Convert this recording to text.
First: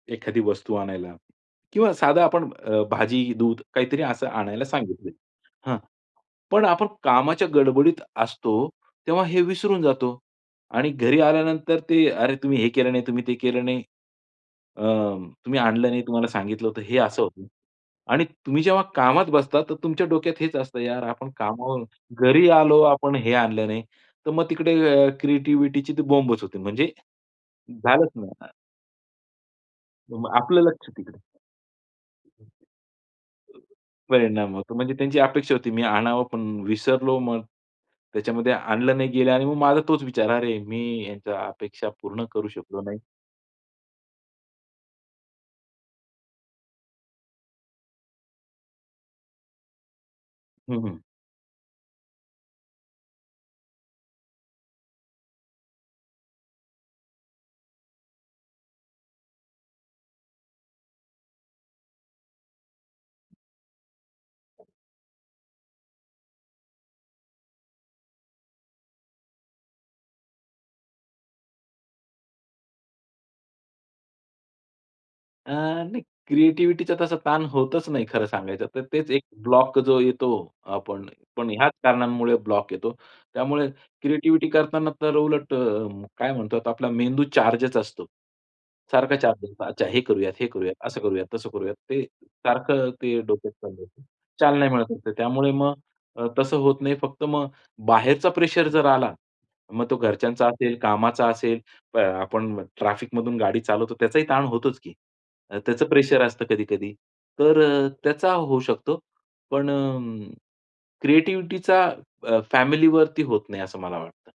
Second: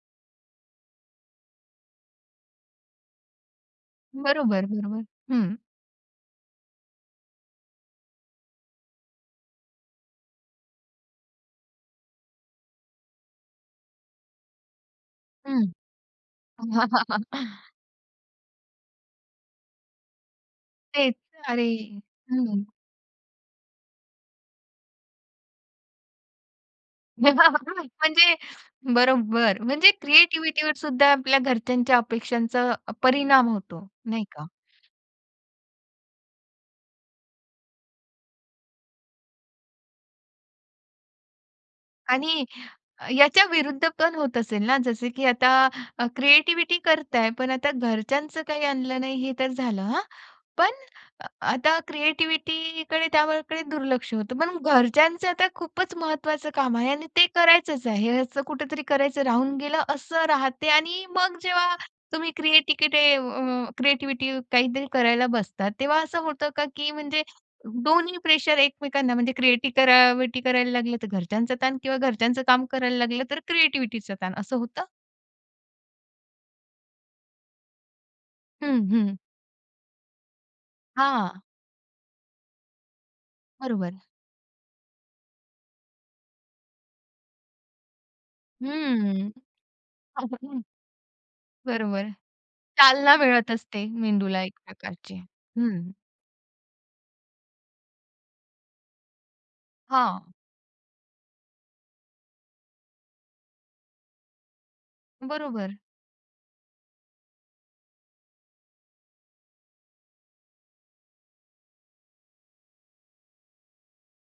एखादी वस्तू आणायला. किंवा साधं आपण अ, भाजी, दूध काहीतरी असं बरोबर आणायला [unintelligible] बरोबर. सांगितलं. हं. हां. पण आपण कामाच्या गडबडीत असतो, तेव्हा हे विसरून जातो. आणि घरी आल्यानंतर ते "अरे! तुम्ही हे केलं नाही, तुम्ही ते केलं नाही. अ, तुम्ही हं. आणलं नाही, तुम्हाला सांगितलं होतं." हे असं होतं. आणि तुम्ही जेव्हा कामात बसतात, तर तुमच्या डोक्यात हेच असतं, यार तेच. आपण अरे! कामावरून घरी हं. आलो. आपण हे आणलं नाही. तर मग तिकडे क्रिएटिव्हिटीची बोंबच होते. म्हणजे झालंच म्हणजे ना. बरोबर. म्हणजे तर मग आपलं क्रिएटिव्हिटीवर लक्ष सुद्धा तिकडे. आपल्या घरच्यांच्या अपेक्षांचा परिणाम [unintelligible] होतो, नाही का? परिणाम होतो. म्हणजे त्यांची अपेक्षा होती, मी आणावं. पण विसरलो, मग त्याच्यामध्ये आणलं नाही गेलं. आणि मग माझा तोच विचार, अरे! मी त्यांच्या अपेक्षा पूर्ण आणि करू शकलो नाही. अ, याच्या विरुद्धपण होत असेल ना? जसं की अ, आता क्रिएटिव्हिटी करताय पण आता घरच्यांच काही आणलं नाही, हे तर झालं हां. पण हं, हं. अ, आता क्रिएटिव्हिटीकडे त्यावर कडे त्याकडे दुर्लक्ष होत. पण घरच्यांच आता खूपच महत्वाच काम आहे, आणि ते करायचचं आहे. कुठेतरी करायचं राहून गेलं, असं राहते आणि मग जेव्हा तुम्ही क्रिएटिव्हिटीकडे अ, क्रिएटिव्हिटी काहीतरी करायला बसतात, तेव्हा असं होतं का? की म्हणजे दोन्ही प्रेशर एकमेकांना म्हणजे क्रिएटिव्हिटी करा व्हिटी करायला लागलं, तर घरच्यांचं ताण किंवा घरच्यांचं काम करायला लागलं तर क्रिएटिव्हिटीचा ताण, असं होतं? अ, नाही क्रिएटिव्हिटीचा तसा ताण होतच नाही, खरं सांगायचं तर. हं, तेच हं. एक ब्लॉक जो येतो आपण हां. पण ह्याच कारणांमुळे ब्लॉक येतो. त्यामुळे बरोबर. क्रिएटिव्हिटी करतांना तर उलट अ, काय म्हणतो आपला मेंदू चार्जच असतो. सारखा हं. चार्ज असतो. अच्छा, हे करूयात, हे [unintelligible] करूयात, असं करूया, तसं करूयात. ते बरोबर. सारखं चालना ते मिळत डोक्यात चालू असते, असतं. मेंदूला एक चालना मिळत असते. प्रकारची. त्यामुळे मग हं. अ, तसं होत नाही. फक्त मग बाहेरचा प्रेशर जर आला, मग तो हां. घरच्यांचा असेल, कामाचा असेल, [unintelligible] आपण ट्रॅफिकमधून गाडी चालवतो, त्याचाही ताण होतोच की. बरोबर. त्याचं प्रेशर असतं कधी-कधी. तर अ, त्याचा होऊ शकतो. पण अ, क्रिएटिव्हिटीचा अ, फॅमिलीवरती होत नाही असं मला वाटतं.